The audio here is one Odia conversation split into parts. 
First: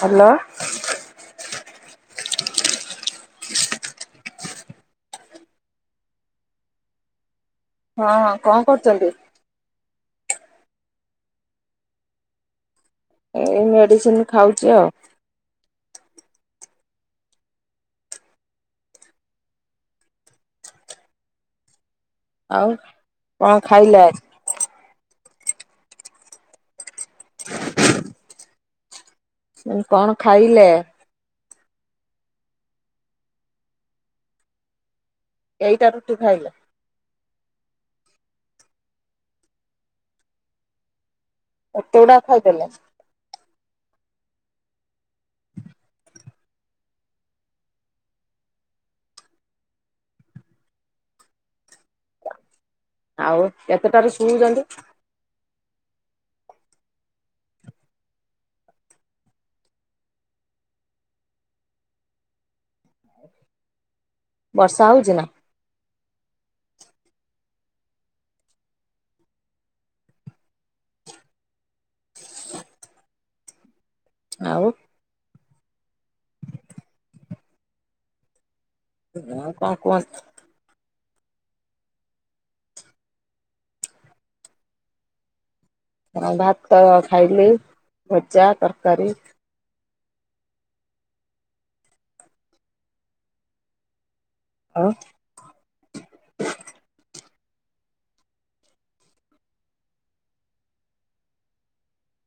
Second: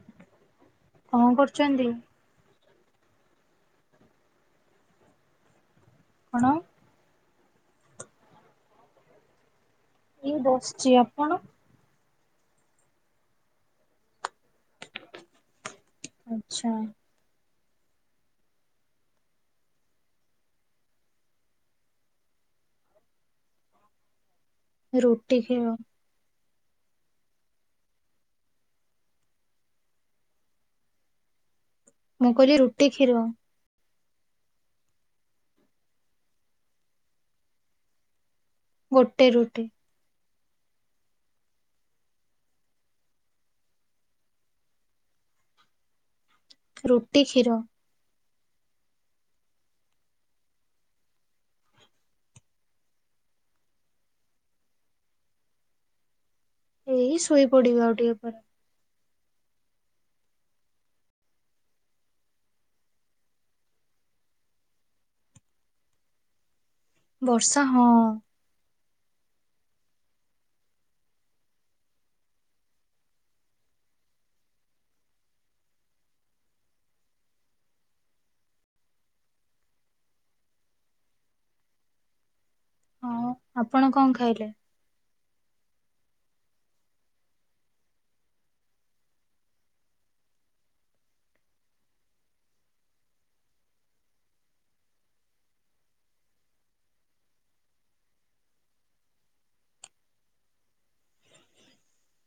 ହାଲୋ। କଣ କରୁଚନ୍ତି? କଣ। ହଁ କଣ କରୁଚନ୍ତି? ଏଇ ବସ୍‌ଛି। ଆପଣ? ଏଇ ମେଡିସିନି ଖାଉଛି ଆଉ। ଆଛା। ଆଉ କଣ ଖାଇଲେ ଆଜି? ରୁଟି କ୍ଷୀର। [inaudible] ଉଁ କଣ ଖାଇଲେ। ମୁଁ କହିଲି ରୁଟି କ୍ଷୀର। କେଇଟା ରୁଟି ଖାଇଲ। ଗୋଟେ ରୁଟି। ଏତେଉଡି ଖାଇ ଦେଲ। ରୁଟି କ୍ଷୀର। ଆଉ କେତେଟାରେ ଶୁଉଚନ୍ତି। ଏଇ ଶୁଇପଡିବି ଆଉ ଟିକେ ପରେ। ବର୍ଷା ହଉଚି ନା। ବର୍ଷା ହଁ। ଆଉ ହଁ କଁ କୁଅନ୍ତୁ। ହଁ ଆପଣ କଣ ଖାଇଲେ। ହଁ ଭାତ ଖାଇଲି ଭଜା ତରକାରୀ। ଆଉ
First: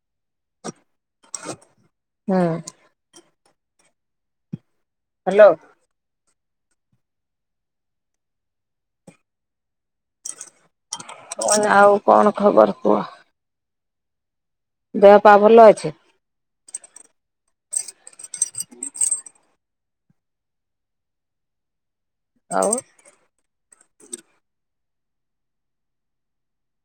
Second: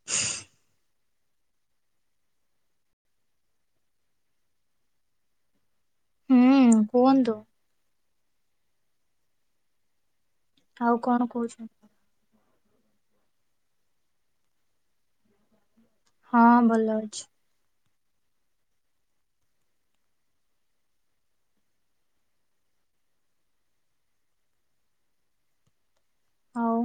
ହଁ [unintelligible] ହୁଁ। ହାଲୋ। ହୁଁ କୁହନ୍ତୁ। ଆଉ କଣ ମୁଁ କହୁଛନ୍ତି କଇନି ଆଉ କଣ ଖବର କୁହ। ଦେହ ପା ଭଲ ଅଛି। ହଁ ଭଲ ଅଛି। ଆଉ ଆଉ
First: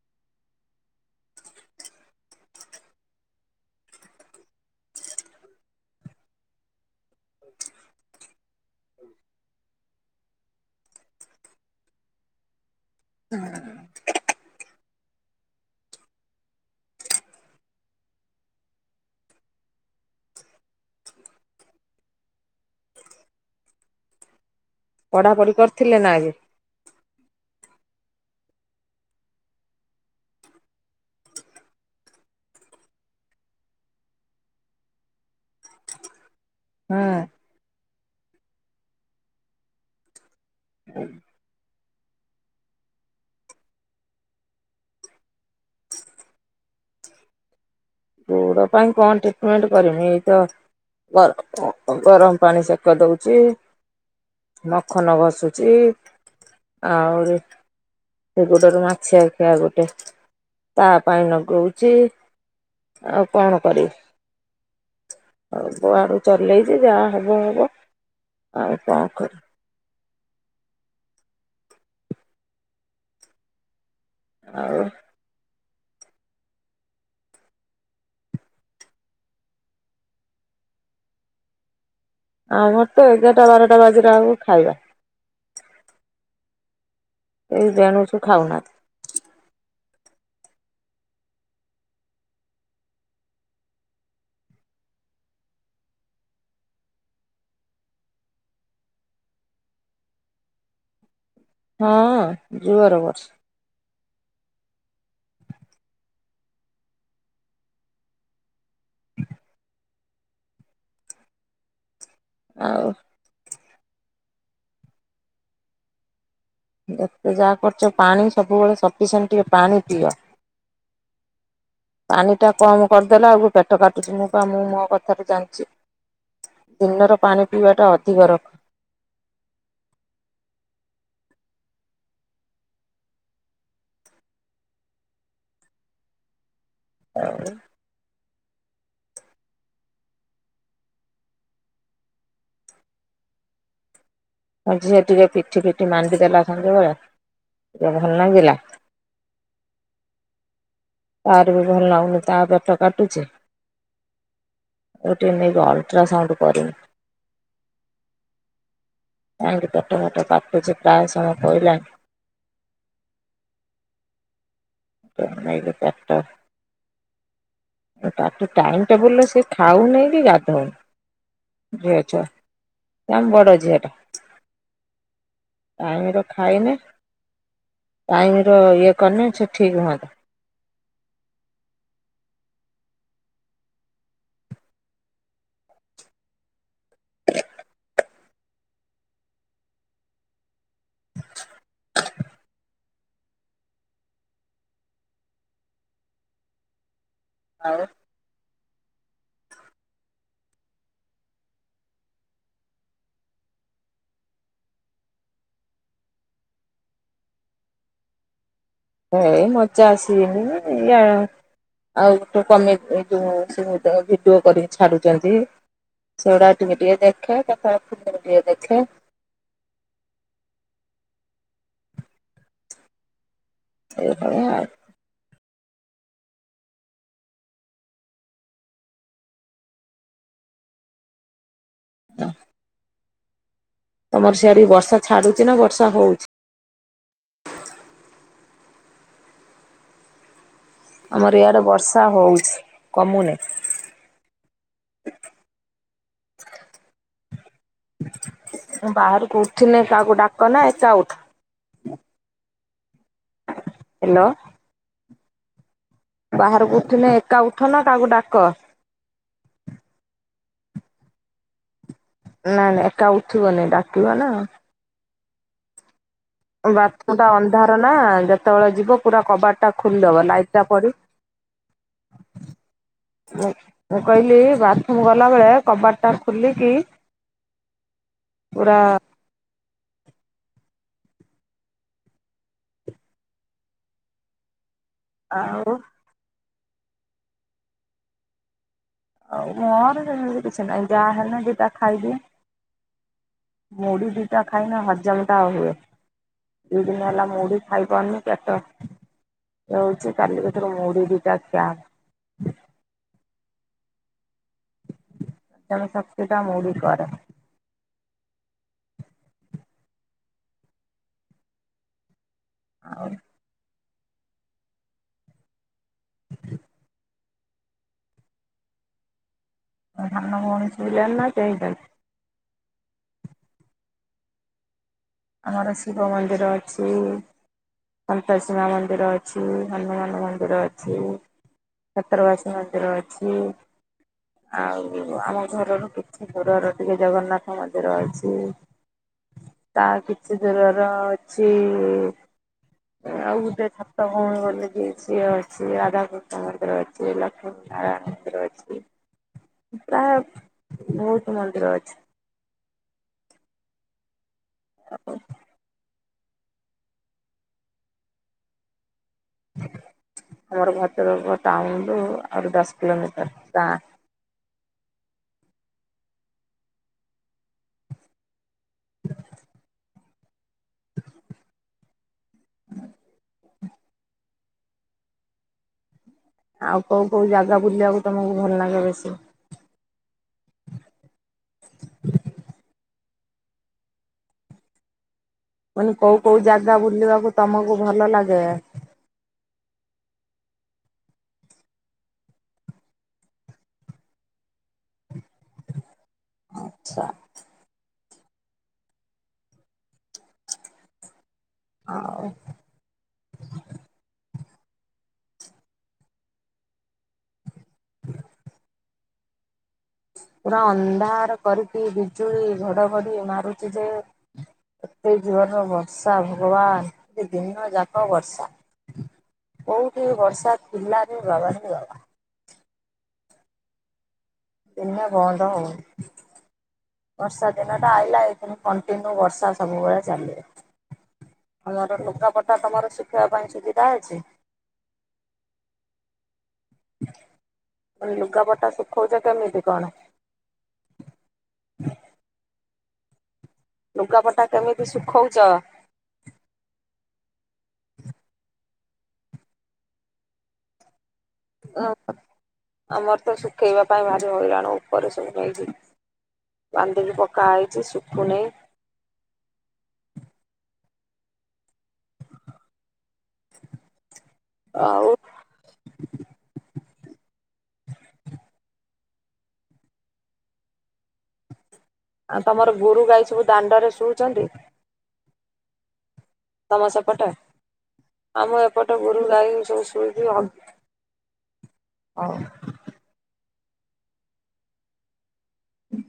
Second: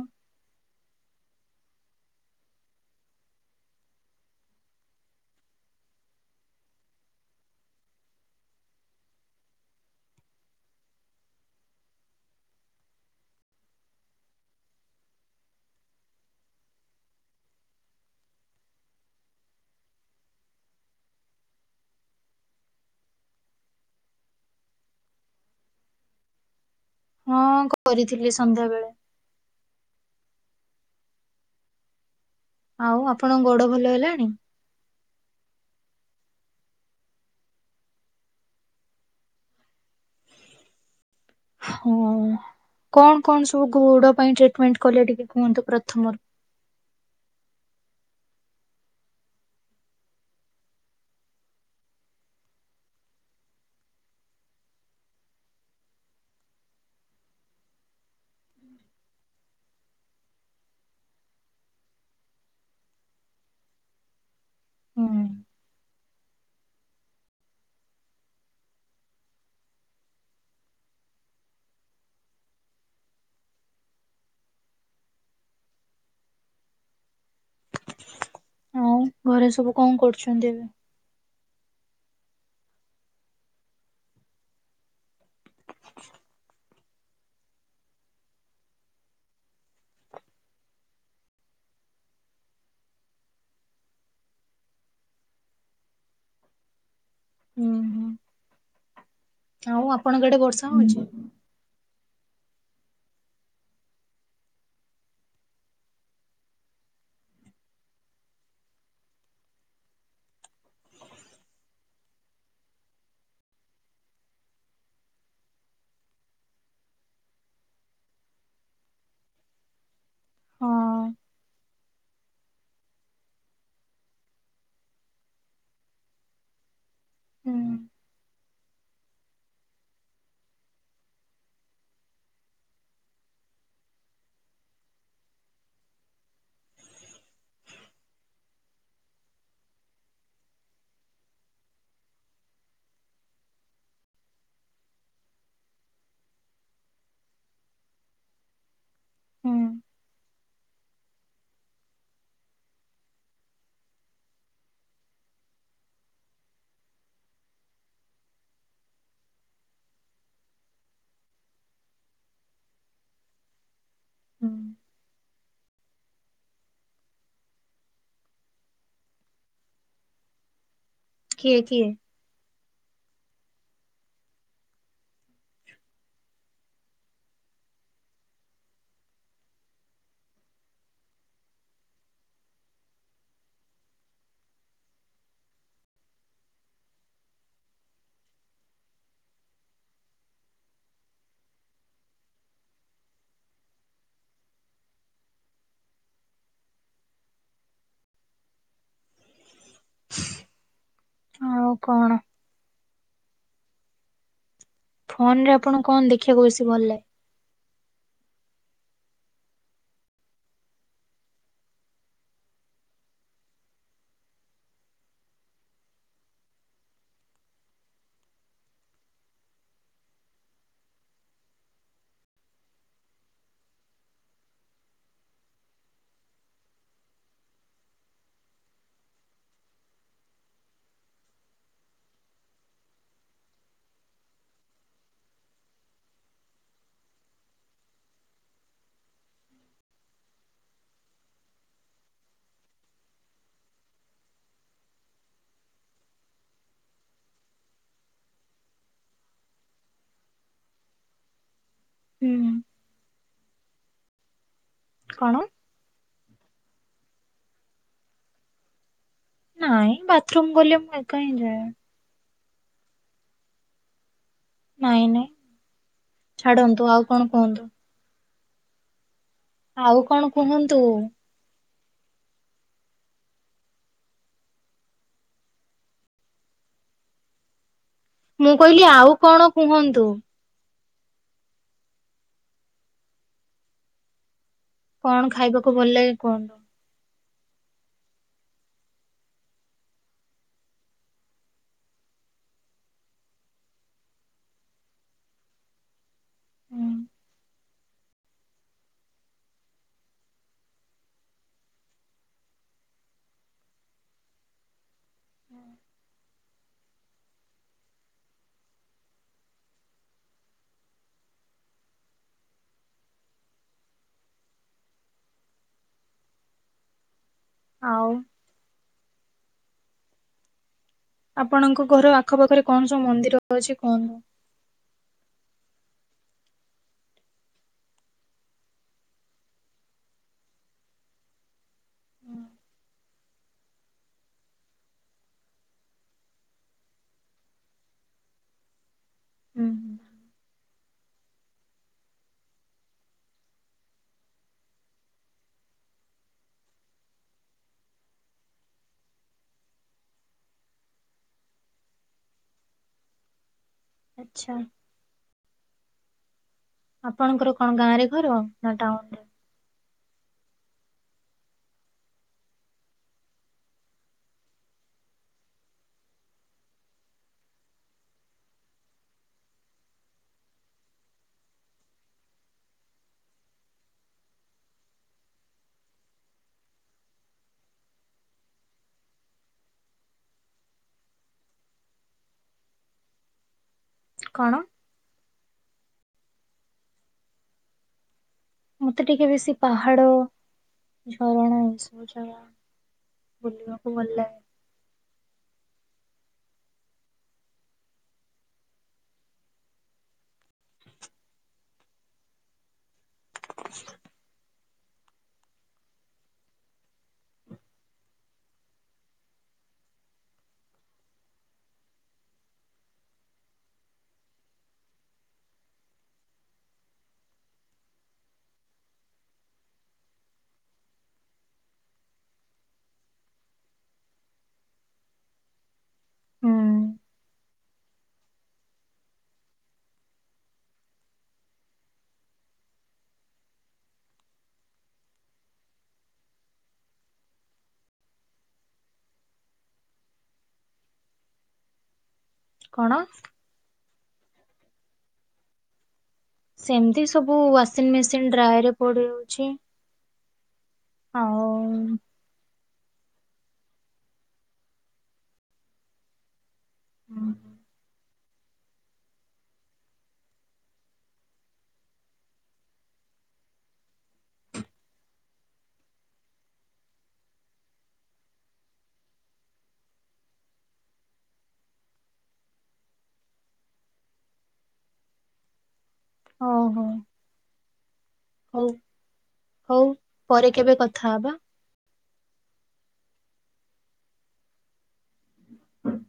ହୁଁ। ପଢ଼ାପଢ଼ି କରିଥିଲେ ନା ଆଗେ। ହଁ କରିଥିଲି ସନ୍ଧ୍ୟାବେେଳେ। ଆଉ ଆପଣଙ୍କ ଗୋଡ ଭଲ ହେଲାଣି? ହଁ। [inaudible] ହଁ କଣ କଣ ସବୁ ଗୋଡ ପାଇଁ ଟ୍ରିଟମେଣ୍ଟ କଲେ ଟିକେ କୁହନ୍ତୁ ପ୍ରଥମରୁ? ଗୋଡ ପାଇଁ କଣ ଟ୍ରିଟମେଣ୍ଟ କରିମି ଏଇତ [unintelligible] ଗରମ ପାଣି ସେକ ଦଉଛି। ମଖନ ଘସୁଛି ଆହୁରି ସେ ଗୋଡରୁ ମାଛିଆଖିଆ ଗୋଟେ ତା ପାଇଁ ନଗଉଚି। ଆଉ କଣ କରିବି? ହୁଁ। ସବୁ ଆଡ଼ୁ ଚଲେଇଛି ଯାହା ହେବ ହେବ ଆଉ କଣ କରି ଆଉ ଆଉ ଘରେ ସବୁ କଣ କରୁଛନ୍ତି ଏବେ? ଆମର ତ ଏଗାରଟା ବାରଟା ବାଜିଲା ବେଳକୁ ଖାଇବା। କେଇ ବେଣୁସୁ ଖାଉନାହାନ୍ତି। ଉଁହୁଁ। ଆଉ ଆପଣଙ୍କ ଆଡେ ବର୍ଷା ହଉଛି? ହଁ ଜୋରେ ବସୁ ଆଉ ଯେତେ ଯାହା କରୁଛ ପାଣି ସବୁବେଳେ ସପିସିଏଣ୍ଟ ଟିକେ ପାଣି ପିଅ। ହଁ। ପାଣିଟା କମ୍ କରିଦେଲେ ଆଉ ପେଟ କାଟୁଛି ମୁଁ ପା ମୁଁ ମୋ କଥାରୁ ଜାଣିଚି। ଦିନର ପାଣି ପିଇବାଟା ହୁଁ ଅଧିକ ରଖ। ପାଣି। ମୋ ଝିଅ ଟିକେ ପିଠି ପିଠି ମାଣ୍ଡିଦେଲା ସଞ୍ଜବେଳେ ଟିକେ ଭଲ ଲାଗିଲା। ହୁଁ। ତାର ବି ଭଲ ଲାଗୁନି ତା ପେଟ କାଟୁଛି। କୋଉଠି ଟିକେ ନେଇକି ଅଲ୍ ଟ୍ରାସାଉଣ୍ଡ କରିବି। କାଇଁ କି ପେଟ ଫେଟ କାଟୁଛି ପ୍ରାୟ ସମୟ ପହିଲାଣି। ହୁଁ। ତାକୁ ଖାଇଲେ ପେଟ ତା ଠୁ ଟାଇମ୍ ଟେବୁଲରେ ସେ ଖାଉନି କି ଗାଧଉନି। କିଏ କିଏ? ଝିଅ ଛୁଆଟେ ନାମ ବଡ ଝିଅଟା। ଟାଇମ୍ ର ଖାଇନି ଟାଇମ୍ ର ଇଏ କରିନେ ସେ ଠିକ୍ ହୁଅନ୍ତା। ଆଉ ଆଉ କଣ? ଫୋନ୍ ରେ ଆପଣ କଣ ବେଶୀ ଦେଖିବାକୁ ଭଲ ଲାଗେ। ଏ ମଜା ଆସିଯନି ଜା ଆଉ ଗୋଟେ କମେ ଯୋଉ ଭିଡିଓ କରିକି ଛାଡୁଛନ୍ତି। ସେଗୁଡା ଟିକେ ଟିକେ ଦେଖେ କେତେବେଳେ ଫୁଲିମ ଟିକେ ଦେଖେ। ସେଇଭଳିଆ ଆଉ। ଅ ତମର ସିଆଡି ବି ବର୍ଷା ଛାଡୁଛି ନା ବର୍ଷା ହଉଛି। ଆମର ଇଆଡେ ବର୍ଷା ହଉଚି କମୁନି। ମୁଁ ବାହାରକୁ ଉଠିନି କାହାକୁ ଡାକ ନା ଏକା ଉଠ ହୁଁ। ହ୍ୟାଲୋ। କଣ? ବାହାରକୁ ଉଠିନେ ଏକା ଉଠ ନା କାହାକୁ ଡାକ। ନାଇଁ ବାଥରୁମ୍ ଗଲେ ମୁଁ ଏକା ହିଁ ଯାଏ। ନାଇଁ ନାଇଁ ଏକା ଉଠିବନି ଡାକିବ ନା। ନାଇଁ ନାଇଁ ଛାଡନ୍ତୁ ଆଉ ବାଥରୁମ ଟା କଣ ଅନ୍ଧାର କୁହନ୍ତୁ। ନା ଯେତେବେଳେ ଯିବ ପୁରା କବାର ଟା ଆଉ କଣ ଖୋଲିଦବ ଲାଇଟ ଟା କୁହନ୍ତୁ? ପଡିବ। ମୁଁ କହିଲି ବାଥରୁମ୍ ଗଲାବେଳେ କବାଟଟା ଖୋଲିକି ମୁଁ ପୁରା କହିଲି ଆଉ କଣ କୁହନ୍ତୁ? କଣ ଆଉ ଖାଇବାକୁ ଭଲ ଲାଗେ କୁହ? ଆଉ ମୋର ଯେମିତି କିଛି ନହିଁ ଯାହା ହେଲେ ନା ଦିଟା ଖାଇଦିଏ। ମୁଢି ଦିଟା ଖାଇନ ହଜମ ଟା ହୁଏ ଦି ହୁଁ ଦିନ ହେଲା ମୁଢି ଖାଇପାରୁନି ପେଟ ହଉଛି କାଲି ଭଥରୁ ମୁଢ ଦିଟା ଖିଆ [unintelligible] ଶକ୍ତି ଟା ମୌଳି କର। [unintelligible] ଆଉ ତା ସାନ ଭଉଣୀ ଶୋଇଲାଣି ନା ଚେଇଁଛନ୍ତି। ଆପଣଙ୍କ ଘର ଆଖପାଖରେ କଣ ସବୁ ମନ୍ଦିର ଅଛି କୁହନ୍ତୁ। ଆମର ଶିବ ମନ୍ଦିର ଅଛି। ସନ୍ତୋଷୀମା ମନ୍ଦିର ଅଛି। ହନୁମାନ ମନ୍ଦିର ଅଛି। [unintelligible] ମନ୍ଦିର ଅଛି। ଆଉ ଆମ ଘରରୁ କିଛି ଦୂର ରେ ଟିକେ ଜଗନ୍ନାଥ ମନ୍ଦିର ଅଛି। ହୁଁ ତା କିଛି ଦୂରର ଅଛି ଆଉ ଗୋଟେ ସାତଭଉଣୀ ବୋଲି ସିଏ ଅଛି। ରାଧାକୃଷ୍ଣ ମନ୍ଦିର ଅ ଶ୍ରୀ ଲକ୍ଷ୍ମୀ ନାରାୟଣ ମନ୍ଦିର ଅଛି। ପ୍ରାୟ ବହୁତ୍ ମନ୍ଦିର ଅଛି। ଆଚ୍ଛା। [unintelligible] ଆପଣଙ୍କର କଣ ଗାଁ ରେ ଘର ନା ଟାଉନ୍ ରେ? ଆମର ଭଦ୍ରକ ଟାଉନ୍ ରୁ ଆହୁରି ଦଶ କିଲୋମିଟର ଗାଁ। ଆଉ କୋଉ କୋଉ ଜାଗା ବୁଲିବାକୁ ତମକୁ ଭଲ ଲାଗେ ବେଶୀ? [inaudible] କଣ? କହିଲି କୋଉ କୋଉ ଜାଗା ବୁଲିବାକୁ ତମକୁ ଭଲ ଲାଗେ? ମତେ ଟିକେ ବେଶୀ ପାହାଡ ଝରଣା ଏସବୁ ଜାଗା ବୁଲିବାକୁ ଭଲ ଲାଗେ। ଆଚ୍ଛା। ଆଉ ପୁରା ଅନ୍ଧାର କରିକି ବିଜୁଳି ଘଡଘଡି ମାରୁଚି ଯେ ଏତେ ଜୋର୍ ରେ ବର୍ଷା ଭଗବାନ, ଦିନ ଯାକ ବର୍ଷା। କୋଉଠି ବର୍ଷା ଥିଲା ରେ ବାବା ରେ ବାବା। ଦିନେ ବନ୍ଦ ହଉନି। ହୁଁ। ବର୍ଷା ଦିନ ଟା ଆଇଲା ଏଇଦିନୁ କଣ୍ଟିନ୍ୟୁ ବର୍ଷା ସବୁବେଳେ ଚାଲିବ। ଭଲର ଲୁଗା ପଟା ତମର ଶୁଖେଇବା ପାଇଁ ସୁବିଧା ଅଛି? କହିଲି ଲୁଗାପଟା ଶୁଖଉଚ କେମିତି କଣ? କଣ? ଲୁଗାପଟା କେମିତି ଶୁଖଉଚ? ସେମିତି ସବୁ ୱାସିଂ ମେସିନ ଡ୍ରାଏ ରେ ପଡୁଛି। [unintelligible] ଆମର ତ ଶୁଖେଇବା ପାଇଁ ଭାରି ହଇରାଣ ଉପରେ ସବୁ ନେଇକି। ବାନ୍ଧିକି ପକା ହେଇଚି ଶୁଖୁନି। ଆଉ ଆଉ ତମର ଗୋରୁ ଗାଈ ସବୁ ଦାଣ୍ଡରେ ଶୋଉଚନ୍ତି? ତମର ଓହୋ ସେପଟେ। ଆମ ହଉ ଏପଟେ ଗୋରୁ ଗାଈ ହଉ ସବୁ ଶୋଇକି ହଁ। ପରେ କେବେ କଥା ହବା। ହ୍